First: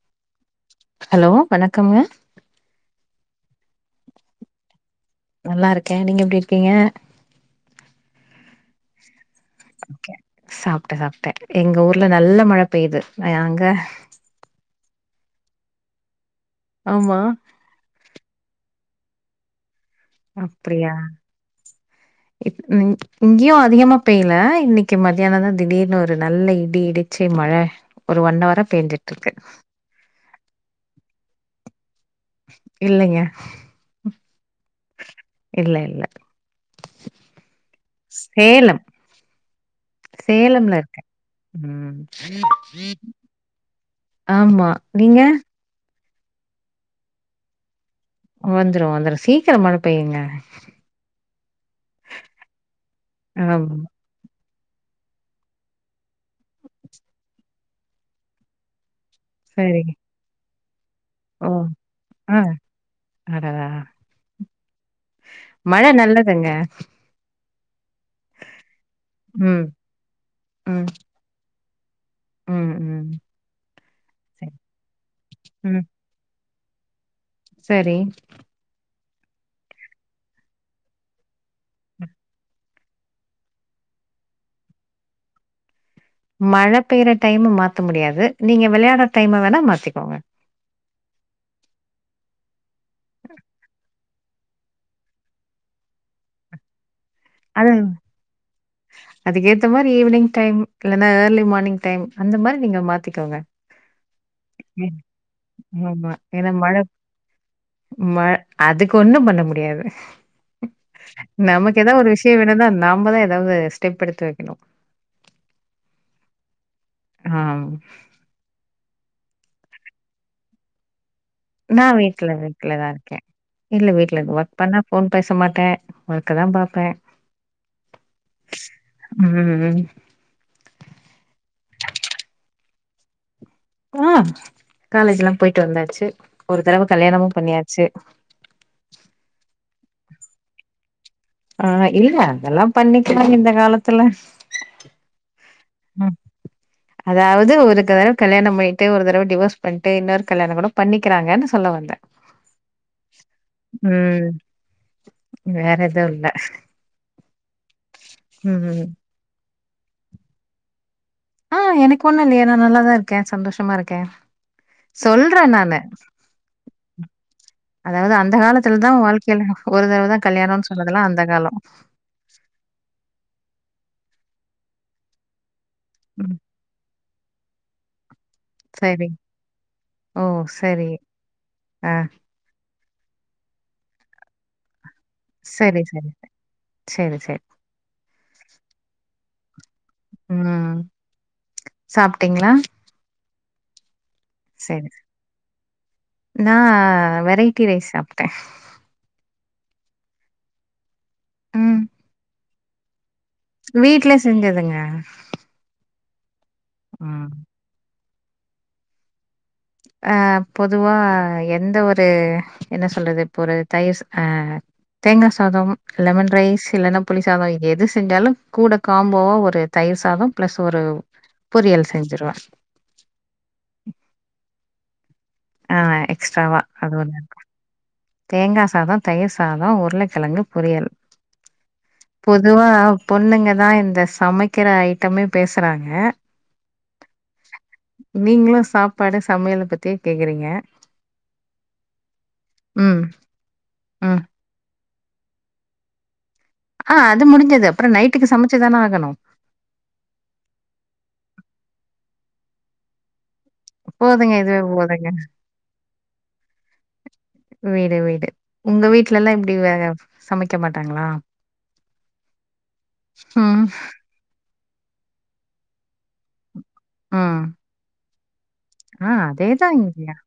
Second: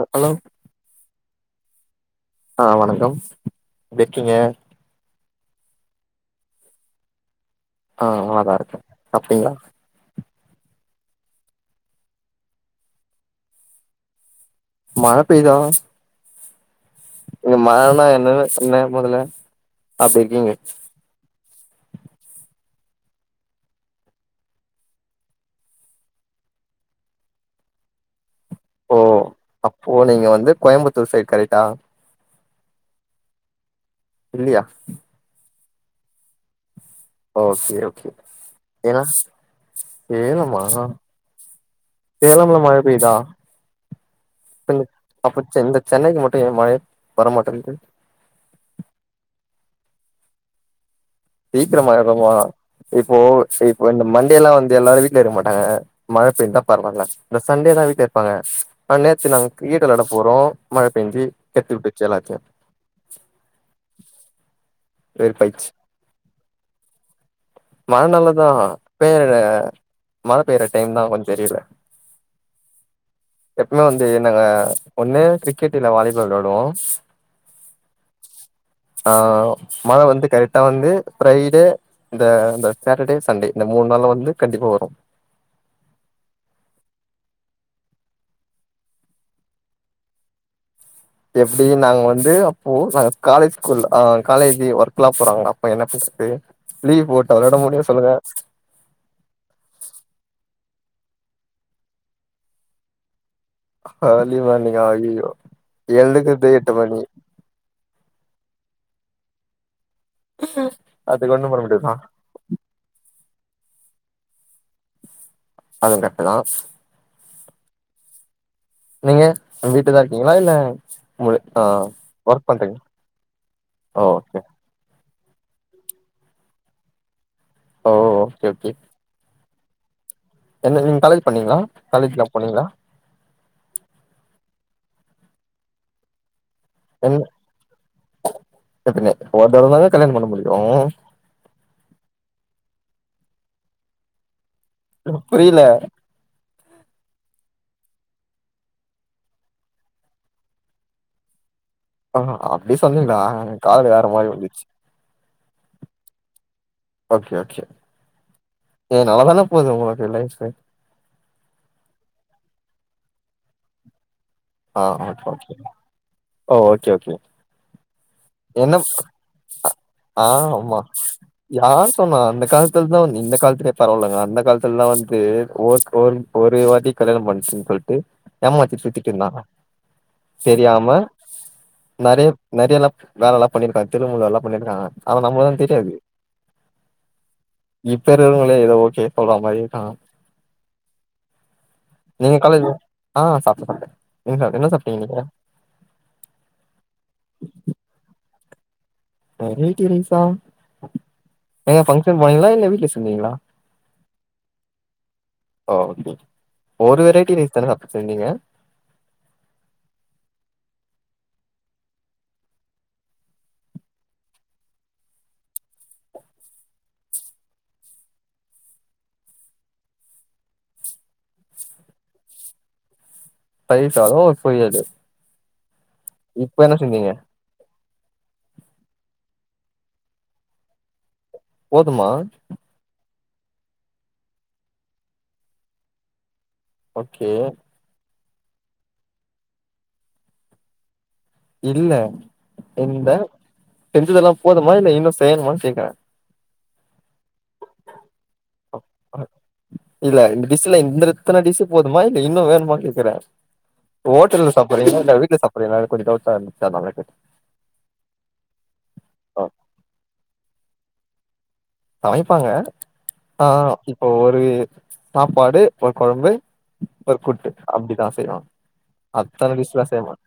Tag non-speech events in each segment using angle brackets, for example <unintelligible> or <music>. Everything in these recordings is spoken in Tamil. அ கலோ ஹலோ வணக்கம்க ஆ வணக்கம் எப்டி இருக்கீங்க நல்லா இருக்கே நீங்க எப்டி இருக்கீங்க ஆ நல்லாதா இருக்கே சாப்டிங்களா ஓகே சாப்ட்டே சாப்ட்டே எங்க ஊர்ல நல்ல மழ பெய்யுது அங்க மழ பெயிதா ஆம்மா இங்க மழனா என்னனு செம்மயா போதுல அப்டியா இப்டிதங் இங்கேயு அதிகமா பெய்யல இன்னைக்கி மத்யானோ தா திடீர்னு ஒரு நல்ல இடி இடிச்சு மழ ஒரு ஒன்ன வரா பேஞ்சிட் இருக்கு ஓ நீங்க வந்து கோயம்புத்தூர் சைட் கரெக்டா இல்லைங்க ரெடியா இல்ல இல்ல ஓகே ஓகே சேலம் ஏனா ஏனம்மா சேலம்ல இருக்கே ம் ஆமா நீங்க சென்னைல மட்டு ஏ மழையே <unintelligible> வரமாட்டிங்து வந்துரு வந்துரு சீக்கரோ மழ பெயுங்க சீக்கிரமா இருக்குமோ இப்போ ஆம் இப்போ இந்த மண்டே ல்லா வந்து எல்லாரு வீட்லே இருக்க மாட்டாங்க மழ பெஞ்சா பரவால்ல இந்த சண்டே தா வீட்ல இருப்பாங்க நா நேத் சரிங்க வீட்ட போறோ மழபெஞ்சி கெத்து விட்டுச்செல்லாத்தயு அடா வெறுப்பாயிச்சு மழ நல்லதுங்க மழை நலதா பெயற ம் மழ பெய்யற ம் டைம் தா கொஞ்சோ தெரியல ம் ம் எப்பவுமே வந்து நாங்க சரி. ஒண்ணு கிரிக்கெட் இல்ல வாலிபால் வெளாடுவோ செரி ஆ மழ வந்து கரெக்டா வந்து ஃப்ரைடே இந்த சேட்டடே சண்டே இந்த மூணு நாளா வந்து கண்டிப்பா வரு மழ பெயற டைம் மாத்த முடியாது நீங்க விளையாடுற டைம் வேணா மாத்திக்கோங்க எப்டியு நாங்க வந்து அப்போ நா காலேஜ் ஸ்கூல் அ காலேஜி ஒர்க்க் எல்லா போறாங்களா அப்ப என்ன பஸ்து லீவ் போட்டு அவ்ளோட அது முடிய சொல்லுங்க அதுக்கேத்த மாரி ஈவினிங் டைம் இல்லைன்னா ஏர்லி மார்னிங் டைம் அந்த மாரி நீங்க மாத்திக்கங்க பகல்லியு வேலயா அயயோ ஆமா. ஏழு கட்ட ஏன்னா எட்டு மழை மணி ம அதுக்கு ஒண்ணு பண்ண முடியாது அதுக்கு ஒண்ணு பண்ண நமக்கு முடியுமா ஏதாவ ஒரு விஷ் இடிவிலதா நம்மலே ஏதாவது ஸ்டெப் எடுத்து வெக்கணு அது கட் தா ஆம் நீங்க நம்ம வீட்டுலதா இருக்கீங்களா இல்ல முழு ஆ நா வீட்ல ஒர்க் பண்றீங்க வெட்டியாதா இருக்கே இல்ல ஓ வீட்டுல இர்ந் ஓகே ஒர்க் பண்ணா ஃபோன் பேச மாட்டே ஒர்க்க தா பாப்பே ஓ ஓ ஓக்கே ஓகே ம் என்ன நீங்க காலேஜ் பண்ணீங்களா காலேஜ்லாம் போனீங்களா ஆ காலேஜ்ல்லா போயிட்டு வந்தாச்சு ஒரு தடவ கல்யாணமும் பண்ணியாச்சு எதுங்க ஒரு தடவதா கல்யாணோ பண்ண முடியு ஆ இல்ல அதெல்லா பண்ணிக்கிறாங்க இந்த காலத்துல புரியல ம் அதாவது ஒரு தரவ கல்யாணம் பண்ணிட்டு ஒரு தரவ டிவோர்ஸ் பண்ணிட்டு இன்னொரு கல்யாணோ கூட பண்ணிக்கிறாங்கன்னு சொல்ல வந்தே ஆஹான் அப்டி சொன்னீங்களா காதுல வேற ம் மாதிரி விழுந்துச்சு வேற எதுவு இல்ல ஓகே ஓகே ம் ஏ நல்லாதான போகுது ஒனக்கு லைஃபு ஆ எனக்கு ஒண்ணு இல்லையே நான் நல்லாாதான் இருக்கே சந்தோஷமா இருக்கே ஆ ஓகே சொல்றே ஓகே நானு ஓ ஓகே ஓகே அதாவ்து அந்த என்ன காலத்துல தா வாழ்க்கையில ஒரு தடவ தான் ஆ கல்யாணோன்னு ஆமா சொல்லறதுலாம் அந்த காலோ யார் சொன்னா அந்த காலத்துல தான் இந்த காலத்துலயே பரவாயில்லங்க அந்த காலத்துலாம் வந்து ஓக் ஒன் ஒரு வாட்டி கல்யாணோ பண்ணுச்சுன்னு சொல்லிட்டு ஏமாத்திட் போய்ட்டு சரி ட்டுன்னா ஓ சரி தெரியாம ஆ நறையா நிறையல்லா வேல எல்லா பண்ணிருக்காங் தில்லுமுல் எல்லா பண்ணிருக்காங் சேரி சேரிங்க சேரி சே இப்ப இருவங்களே ஏதோ ஓகே சொல்ற மாரி தா ம் நீங்க சாப்ட்டீங்களா காலேஜ் ஆ சாப்ட்டே சாப்ட்டே நீங்க சாப்டிங் என்ன சரி சாப்பிட்டீங்க நீங்க நா வெரைட்டி ரைஸ் சாப்ட்டே வேரைட்டி ரைசா எங்க ம் பங்க்ஷன் போனீங்களா இல்ல வீட்ல செஞ்சீங்களா வீட்ல செஞ்சதுங்க ஓகே ஒரு ம் வெரைட்டி ரைஸ் தான அப்ப செஞ்சீங்க அ பொதுவா எந்த ஒரு என்ன சொல்றது இப்ப ஒரு தயிர் ஆ தேங்கா சாதம் லெமன் ரைஸ் இல்லன்னா புளி சாதம் எது செஞ்சாலு கூட காம்போவா ஒரு தயிர் சாதம் ப்ளஸ் ஒரு பொரியல் செஞ்சுருவே தயிர் சாதம் ஒரு பொரியல் ஆ எக்ஸ்ட்ராவா அது செஞ்சீங்க ஒண் தேங்கா சாதோ தயிர் சாதோ உருளைக்கிழங்கு பொரியல் போதுமா பொதுவா பொண்ணுங்க தா இந்த சமக்கிற ஐட்டமே பேசுறாங்க ஓக்கே நீங்களு சாப்பாடு சமையல பத்தியே கேக்குறீங்க இல்ல ம் இந்த ம் செஞ்சதெல்லா போதுமா இல்ல இன்னு செய்யணுமா கேக்குறே ஹா அது முடிஞ்சது அப்றோ நைட்டுக்கு சமச்சுதான ஆகணு இல்ல டிஷ்ல இந்த இத்தன டிஷ்சு போதுமா இல்ல இன்னு வேணுமா கேக்குறே போதுங்க ஓட்டல்ல இதுவே சாப்டுறீங்களா போதுங்க இல்ல வீட்ல சாப்டுறீங்களா கொஞ்சோ டவுட்டா இருந்துச்சு அதனால தா கேட்டே வீடு வீடு உங்க வீட்டு்ல எல்லா ஆ இப்புடி வேற சமைக்க மாட்டாங்களா சமைப்பாங்க ஆ ம் இப்போ ஒரு சாப்பாடு ஒரு கொழம்பு ஒரு ம். குட்டு அப்புடி தா செய்வாங்க ஆ அத்தன டிஷ்ஸு அதேதான் ல்லா செய்ய இங்கயும். மாட்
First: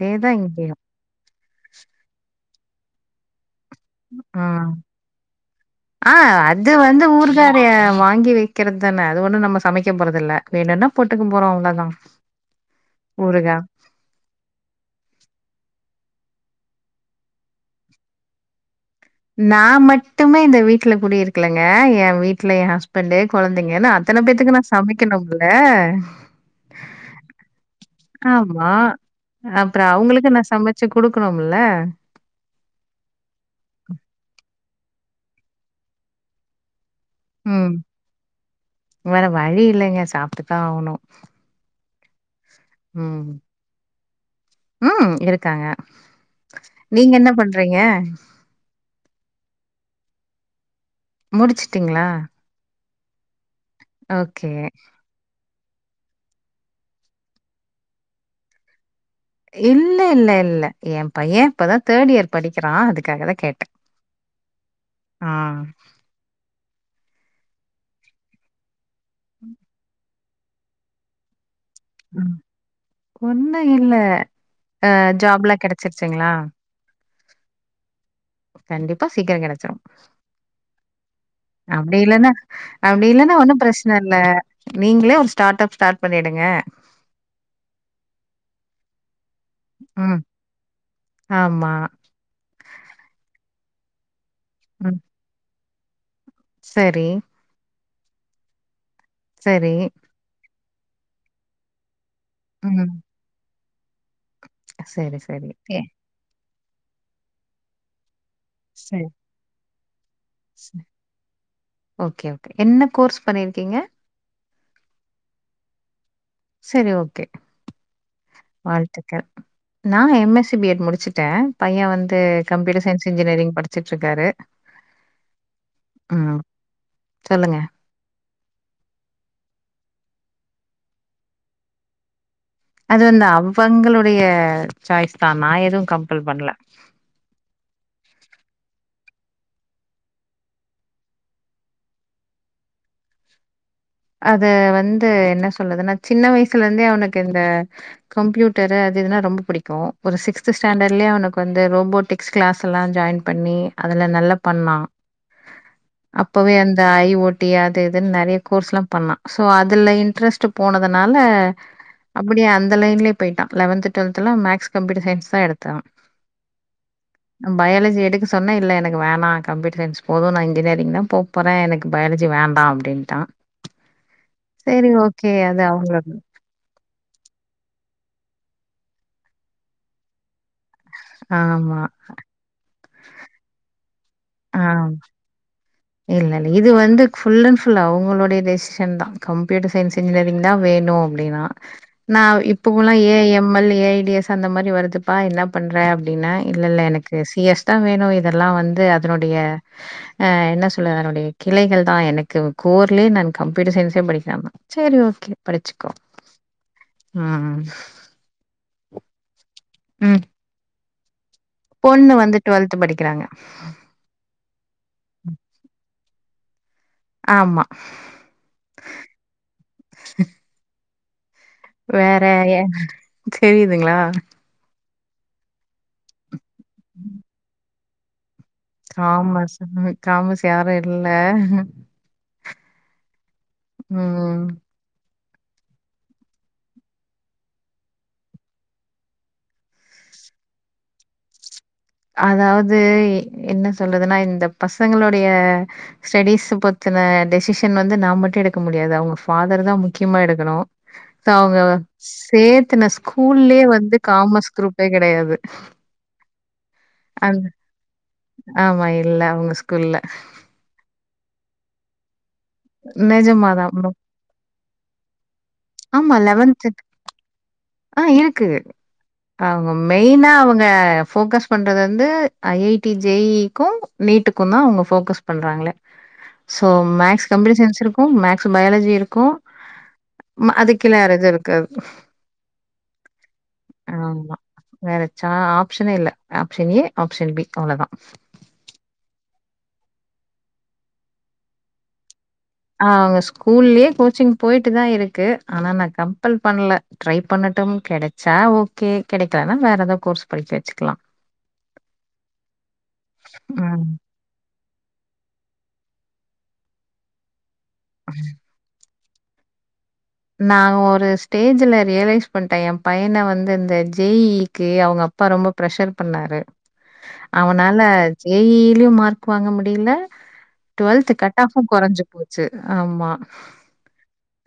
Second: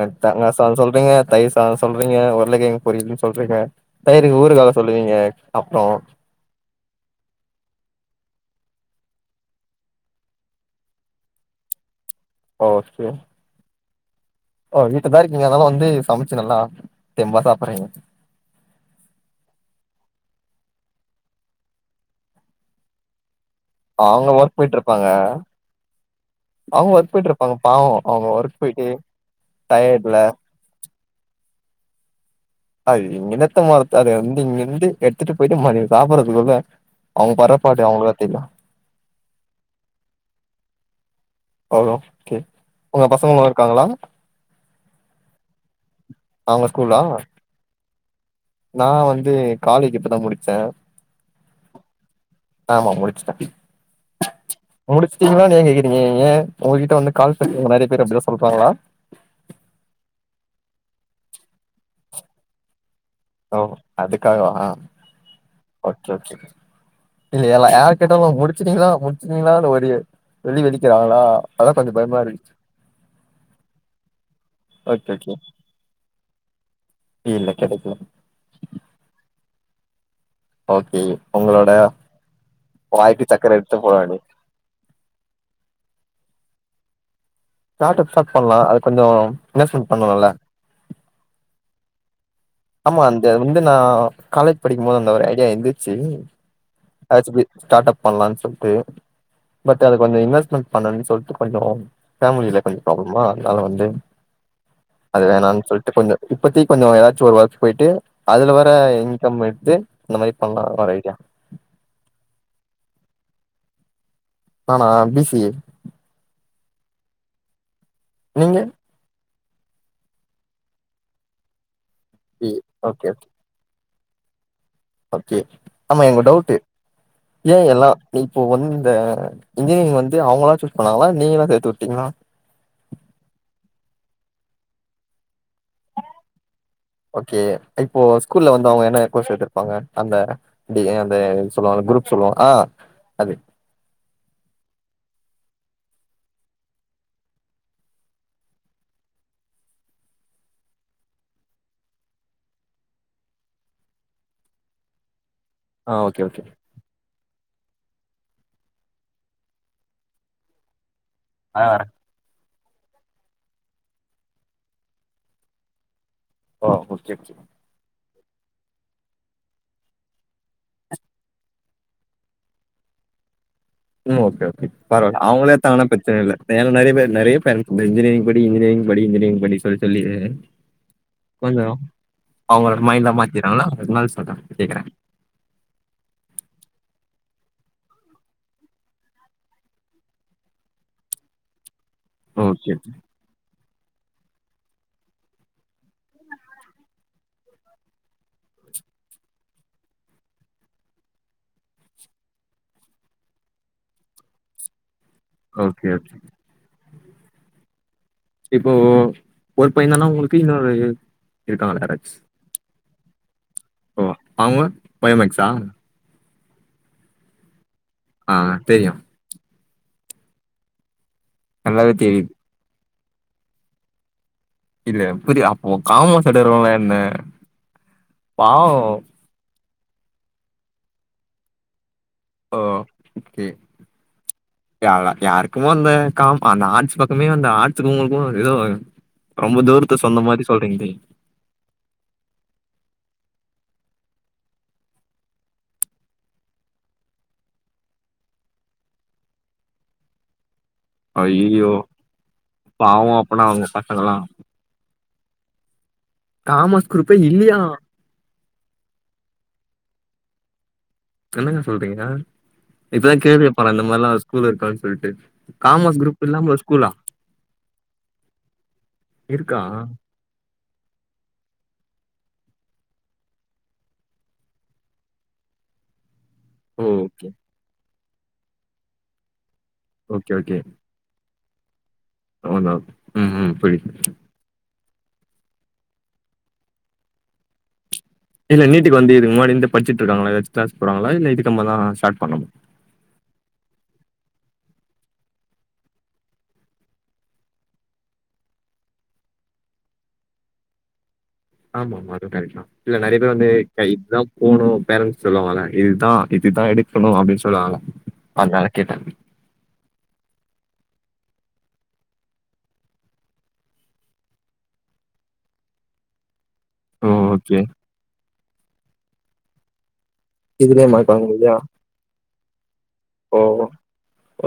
ஏ தேங்கா சாதோ இங்கயும். சொல்றீங்க தயிர் சாதோ சொல்றீங்க உருளக்கெழங் பொறியலுன்னு சொல்றீங்க தயிருக்கு ஆ ஊறுகால்லா சொல்வீங்க அப்றோ ஆ அது வந்து ஊற்கா அதைய வாங்கி வைக்கிறது தான அது ஒண்ணு நம்ம சமைக்க போறது இல்ல வேணுன்னா போட்டுக்க போறோ அவ்ள்தா ஒகே புரிதா ஓ வீட்டுலதா இருக்கீங்க அதுனால வந்து சமைச்சு நல்லா தெம்பா சாப்பறீங்க நா மட்டுமே இந்த வீட்டுல கூடியிருக்கலங்க எ வீட்டுல எ ஹஸ்பண்டு கொழந்தைங்கன்னு அத்தன அவங்க பேத்துக்கு நா சமைக்கணும்மில்ல அவுங்க ஒர்க் போயிட்டு இருப்பாங்க பாவோ அவுங்க ஒர்க் ஆமா. போயிட்டு டயர்டுல்ல ச்சு குடுக்கணுமில்ல அது இங்கினேத்து எடுத்து மரத்து அது வந்து இங்கிருந்து எடுத்துட்டு போயிட்டு மதியோ சாப்புறதுக்குள்ள அவ்ங்க ம். பரப்பாடு அவுங்களுக்க தெரியு வேற வழி இல்லங்க சாப்ட்டு தா ஆவணு ஆல் ஓகே உங்க பசங்க நல்லா இருக்காங்களா ம் இருக்காங்க அவங்க ஸ்கூலா நீங்க என்ன பண்றீங்க நா வந்து காலேஜ் இப்பதா முடிச்சே முடிச்சுட்டிங்களா ஆமா முடிச்சுட்டே ஓகே முடிச்சிட்டீங்களானு ஏ கேக்குறீங்க ஏ உங்ககிட்ட வந்து கால் பேசுற நெறைய பேர் அப்புடிதா சொல்றாங்களா இல்ல இல்ல இல்ல எ பைய இப்பதா தேர்ட் இயர் படிக்கிறா அதுக்காக தா ஓ அதுக்காவா ஓ கே ஓகே இல்ல எல்லா யார கேட்டாலு முடிச்சுட்டீங்களா முடிச்சுட்டீங்களானு ஒரு வெடி வெடிக்கிறாங்களா அதா கொஞ்ச பயமா இருன்சு ஒன்னு இல்ல அ ஓகே ஓகே ஜாப்ல்லா கெடச்சிருச்சிங்களா இல்ல கெடக்கில கண்டிப்பா சீக்கிர கெடசிரு ஓகே உங்களோட அப்டி இல்லன்னா அப்டி வாய்க்கு இல்லனா ஒன்னு சக்கர எடுத்து பிரச்சனை போட இல்ல வேண்டியது நீங்களே ஒரு ஸ்டார்ட்ப் ஸ்டார்ட் பண்ணிடுங்க ஸ்டாட்அப் ஸ்டார்ட் பண்ணலா அது கொஞ்சோ இன்வெஸ்ட்மென்ட் ம். பண்ணனுல்ல ஆமா ஆமா அந்த வந்து நா காலேஜ் படிக்கும்போது அந்த ஒரு ஐடியா இருந்துச்சு செரி வி ஸ்டாட்அப் பண்ணலானு சொல்லிட்டு சரி. பட் அத கொஞ்ச இன்வெஸ்ட்மெண்ட் பண்ணனு சொல்ட்டு கொஞ்சோ பேமிலியில கொஞ்ச ம். ப்ராப்ளமா அதனால வந்து சரி, அது சரி. வேணான்னு ஏ சொல்ட்டு கொஞ்சோ இப்பத்திக் கொஞ்ச ஏதாச்சு ஒரு ஒர்க் போயிட்டு அதுல வர சரி, இன்கம் எடுத்து இந்த மாரி பண்ணலானு சரி. ஒரு ஐடியா ஓகே ஓகே என்ன கோர்ஸ் பண்ணியிருக்கீங்க நானா பி சி ஏ செரி ஓகே நீங்க வாழ் த்துக்கள் நா M S C B Ed முடிச்சட்டே பைய வந்து B A computer science okay engineering படி ச்சிட்டு இருக்காரு ஓகே ஆமா எங்க டவுட்டு ஏ சொல்லுங்க. எல்லா நீ இப்போ வந்த இன்ஜினியரிங் வந்து அவங்களா சூஸ் பண்ணாங்களா நீங்களா சேத்து வுட்டீங்களா அது வந்து அவங்களுடைய சாய்ஸ் தா நா எதுவு கம்பல் பண்ணல ஓகே இப்போ ஸ்கூல்ல வந்து அவங்க என்ன கோர்ஸ் எத்துருப்பாங்க அந்த டி அ பே சொல்லுவாங்ள குரூப் சொல்லுவா ஆ அது அது வந்து என்ன சொல்றது நா சின்ன வயசுல இருந்தே அவனுக்கு இந்த கம்ப்யூட்டரு அது இதுனா ரொம்ப புடிக்கு ஒரு சிக்ஸ்த்து ஸ்டாண்டர்லே அவனுக்கு வந்து ரோபோட்டிக் ஸ் கிளாஸ் எல்லா ஜாயின் பண்ணி அதுல நல்ல பண்ணா ஆ ஓகே ஓகே அப்பவே அந்த ஐ ஓ டி அது இதுன் நறைய கோர்ஸ்ல்லா பண்ணா சோ அதுல இன்ட்ரெஸ்ட்டு போனதுனால அதா வரே அப்புடி அந்த லைன்லே போயிட்டா லவன்த்து டுவெல்த்துலா மேக்ஸ் கம்ப்யூட்டர் சயஸ் தா எடுத்தா அ ஓகே ஓகே பயாலஜி எடுக்க சொன்ன இல்ல எனக்கு வேணா கம்ப்யூட்டர் சயின்ஸ் போது நா இன்ஜினியரிங் தா போற எனக் பயாலஜி வேண்டா அப்டின்ட்டா ம் ஓகே ஓகே பறவால அவுங்களே அது எத்தாங்னா அவங்களோட பிரச்சன இல்ல <unintelligible> நறைய பேர் நறைய பேர் இந்த இன்ஜின்யரிங் படி இன்ஜினியரிங் படி இன்ஜினியரிங் படி சொல்லி சொல்லியே கொஞ்சோ ஆமா. அவுங்களோட மைண்டாலா மாத்திறாங்களா அதனால சொல்ற ஆ கேக்கற இல்ல இல்ல இது வந்து ஃபுல் அண் ஃபுல் அவுங்களுடய டெசிஷன்தா கம்ப்யூட்டர் சயன்ஸ் இன்ஜினிய ரிங் தா வேணு அப்டினா நா ஓகே இப்பக்குலா A M L A I D S அந்த மாரி வருதுப்பா என்ன பண்ற அப்டின்ன இல்ல இல்ல எனக்கு சி எஸ்தா வேணு இதெல்லா வந்து இதனுடைய அ என்ன சொ ல்ல அதனுடைய கிளைகள் தா எனக்கு கோர்லே நான் கம்ப்யூட்டர் சயின்ஸே படிக்காம சேரி ஓகே படிச்சுக்கோ ஓகே ம் ம் இப்போ ஒரு பையன் தானா ம். உங்களுக்கு இன்னொரு இருக்காங்களா பொண்ணு யாராச்சு வந்து டுவெல்த்து படிக்கிறாங்க ஓ அவுங்க பயோ மேக்ஸ்ஸா ஆமா ஆ தெரியு நல்லாவே வேற தெரியுது எ தெரியுதுங்ளா இல்ல புரிய அப்போ காமஸ் எடுக்கறவுங்களா என்ன பாவோ ஆமா சார் காமஸ் யாரு இல்ல ஓகே ம் ம் யாரா யாருக்குமோ அந்த காம் அந்த ஆட்ஸ் பக்கமே அந்த ஆட்ஸுக்கு உங்களுக்கு எதோ ரொம்ப தூரத்து சொந்தோ மாதி சொல்றீங்தி அதாவது என்ன சொல்றதுன்னா இந்த பசங்களுடைய ஸ்டெடிஸ் பத்தன டெஷிஷன் வந்து நா மட்டு எடுக்க முடியாது அவுங்க ஃபாதர் தா முக்கியமா எடுக்கணு சோ அவுங்க ஐயயோ சேத்துன பாவோ அப்பனா ஸ்கூல்லே அவங்க வந்து பசங்கல்லா காமஸ் குரூப்பே கடையாது காமஸ் குருப்பே இல்லையா ஆமா இல்ல அவுங்க ஸ்கூல்ல என்னங்க சொல்றீங்க இப்பதா நிஜமா கேள்வியே பட்ற தான். இந்த மாரிலா ஸ்கூல் இருக்கான் சொல்ட்டு காமஸ் ஆமா குரூப் இல்லாம ஒரு ஸ்கூல்லா ஆ இருக்கு இருக்கா அவுங்க மெய்னா அவுங்க ஃபோக்கஸ் பண்றது வந்து I I T J E இக்கு நீட்டுக்கு தா அவுங்க ஃபோக்கஸ் பண்றாங்களே சோ ஓ மேக்ஸ் ஓகே கம்ப்யூட்டர் சயின்ஸ் இருக்கு மேக்ஸ்ஸு பையாலஜி இருக்கு ஓகே ம் அதுக்கு கிழ வேற எது இருக்காது ஆனா ம் ம் புரியுது ஆமா. வேற சா ஆப்ஷனே இல்ல ஆப்ஷன் ஏ ஆப்ஷன் பி அவ்ளோதா இல்ல நீட்டுக்கு வந்து இதுகு முன்னாடிந்து படிச்சிட்டு இருக்காங்களா எதாச்சுயு கிளாஸ் போறாங்களா இல்ல இதுக்கப்றம் தா ஸார்ட் பண்ணணு ஆ அவுங்க ஸ்கூல்லயே கோச்சிங் போயிட்டு தா இருக்கு ஆனா நா கம்பல் பண்ணல ட்ரை பண்ணட்டும் கிடைச்சா ஓகே கிடைக்கலனா வேற ஏதா கோர்ஸ் படிக்க வச்சுக்கலா ஆமா ஆமா அதும் கரைக்ட்டு தா இல்ல நெறைய பேர் வந்து ம். இதுதா போகணு பேரண்ட்ஸ் சொல்லுவாங்கள இதுதா இதுதா எடுக்கணு அப்டின்னு சொல்லுவாங்கள அதூனால கேட்டே நா ஒரு ஸ்டேஜ்ல ரியலைஸ் பண்ணிட்டே ஏ பையன வந்து இந்த ஜேஇக்கு அவுங்க அப் பா ரொம்ப ப்ரெஷர் பண்ணாரு ஓ ஓகே அவனால ஜேஇலையு மார்க் வாங்க முடில இதுலயே டுவெல்த் மார்க் வாங்க கட் முடியா ஆஃபு கொறஞ்சு போச்சு ஆமா ஓ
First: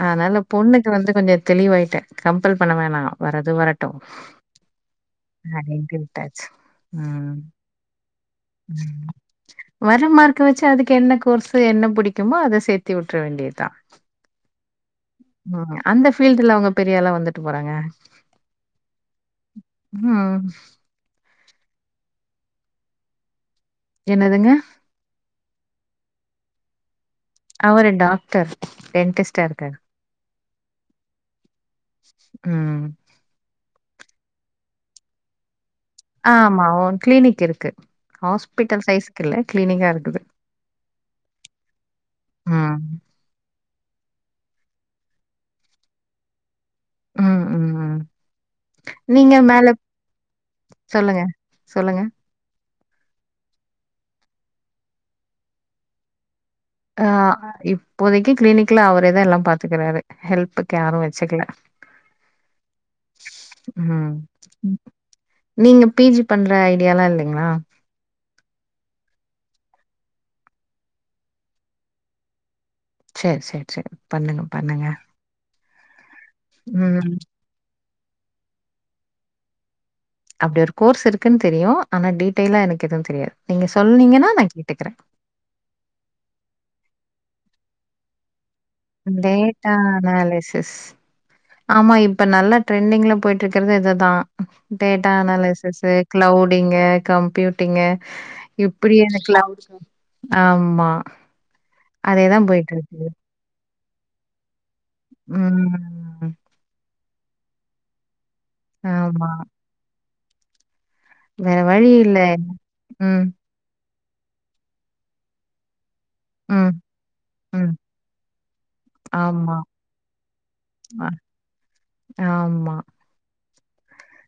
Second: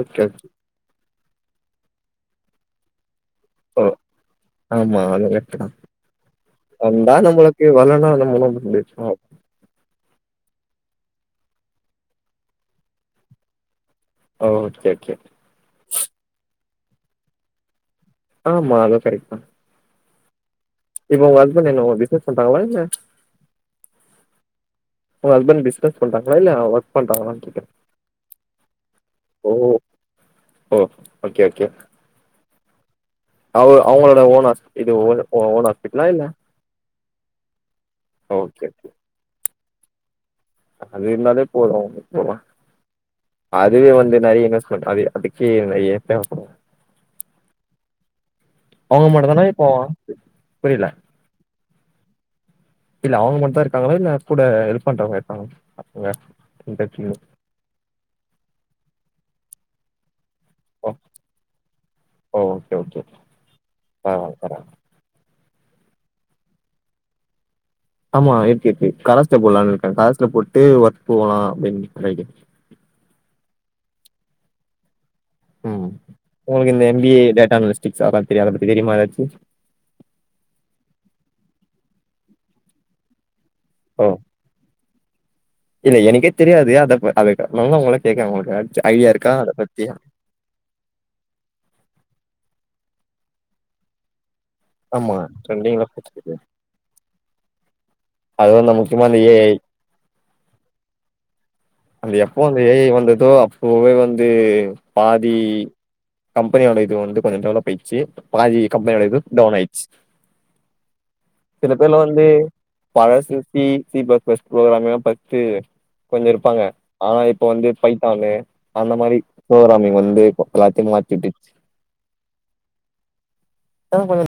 ஓகே அதுனால ஓகே பொண்ணுக்கு வந்து கொஞ்சோ தெளிவாயிட்டே கம்பல் பண்ண வேணா வறது வரட்டு ஓ ஆமா அது கரெக்ட் அப்டிட்டு விட்டாச்சு ம் வர்லன்னா எதும் பண்ண முடியாது ம். ஆ வர மார்க் வச்சு அதுக்கு என்ன கோர்ஸ் என்ன புடிக்குமோ அதை சேர்த்தி விட்டுற வேண்டியதுதா ஓ சேரி சேரி ம் அந்த பீல்டுல அவுங்க பெரிய ஆளா வந்துட்டு போறாங்க ஆமா அது கரைட்டு தா ஆ இப்ப உங்க ஹஸ்பன்ட் என்ன ஒ பிசினஸ் பண்றாங்களா இல்ல என்னதுங்க உங்க ஹஸ்பண்ட் பிஸ்னஸ் பண்றாங்களா இல்ல ஒர்க் பண்றாங்களா அவரு டாக்டர் டென்டிஸ்டா ஓ இருக்காரு ஓ ஓகே ஓகே ம் அவ அவங்களோட ஓனர் இது ஓ ஓனர் ஆ ஆமா ஒன் கிளினிக் இருக்கு ஓகே ஹாஸ்பிட்டல் ஓகே சைஸக்கு இல்ல கிளீனிக்கா இருக்குது அது இருந்தாலே போது உ போலா ம். அதுவே வந்து நெறைய இன்வெஸ்ட்மெண்ட் அது அதுக்கேப்ப இருக்கனு ம், ம், ம். அவுங்க மட்டு நீங்க தானா இப்போ மேல புரில சொல்லுங்க, சொல்லுங்க இல்ல அவுங்க மட்டு தா இருக்காங்களா இல்ல கூட ஹெல்ப் பண்றவங்க இருக்காங்கள அங்க ஆ இப்போதைக்கு கிளினிக்ல அவரேதா எல்லா பாத்துக்கிறாரு ஹெல்ப் ஓ காரு வச்சக்கல ஓகே ஓகே ம் பரவால்ல பரவால்ல நீங்க பிஜி பண்ற ஐடியாலா இல்லைங்களா ஆமா இருக்கு இருக்கு கரஸ்ல போடலாம்னு இருக்கே கரஸ்ல போட்டு வத்து ஓர்க் போகலா அப்டின்னு நெனைக்கற சேரி சேரி சேரி பண்ணுங்க பண்ணுங்க ம் உங்களுக்கு இந்த ம். எம்பிஏ டேட்டா அனலிஸ்டிக்ஸ் அதாம் தெரியு அத பத்தி தெரியுமா எதாச்சு அப்டி ஒரு கோர்ஸ் இருக்குன்னு தெரியு ஆனா டீட்டெயிலா எனக்கு எதுவு தெரியாது நீங்க ஓ சொன்னீங்கன்னா நா கேட்டுக்கிறே இல்ல எனக்கே தெரியாது அத அத நா உங்கள கேக்கே உங்கள்ட டேட்டா அனாலிசிஸ் ஆமா இப்ப நல்லா ட்ரெண்டிங்ல போயிட்டு இருக்கிறது இதுதா டேட்டா ஆமா ட்ரெண்டிங்ல அனாலைசஸு போயிட்ருக்கு கிளவுடிங்கு கம்ப்யூட் டிங்கு அது வந்து இப்டி முக்கியமா அந்த ஏ எனக்கு ஐ ஆமா அதுல அதே எப்போ தான் வந்து ஏ ஐ போயிட்டுருக்கு. வந்ததோ ஒவே வந்து பாதி ம். கம்பெனியோட இது வந்து கொஞ்சோ டெவலப் ஆயிடுச்சு பாதி கம்பனியோடது ஆமா. டவுன்னாயிடுச்சு வேற சில வழி பேர்லா இல்ல. வந்து ம், பழசு பி இ சி ப்ரோகராம் எல்லா பாத்து கொஞ்சோ இருப்பாங்க ம், ஆனா இப்ப வந்து ம். பைத்தானு அந்த மாரி ஆமா. ப்ரோகராமிங் வந்து இப்போ எல்லாத்தையு அ மாத்திட்டுச்சு ஆமா தா கொஞ்சோ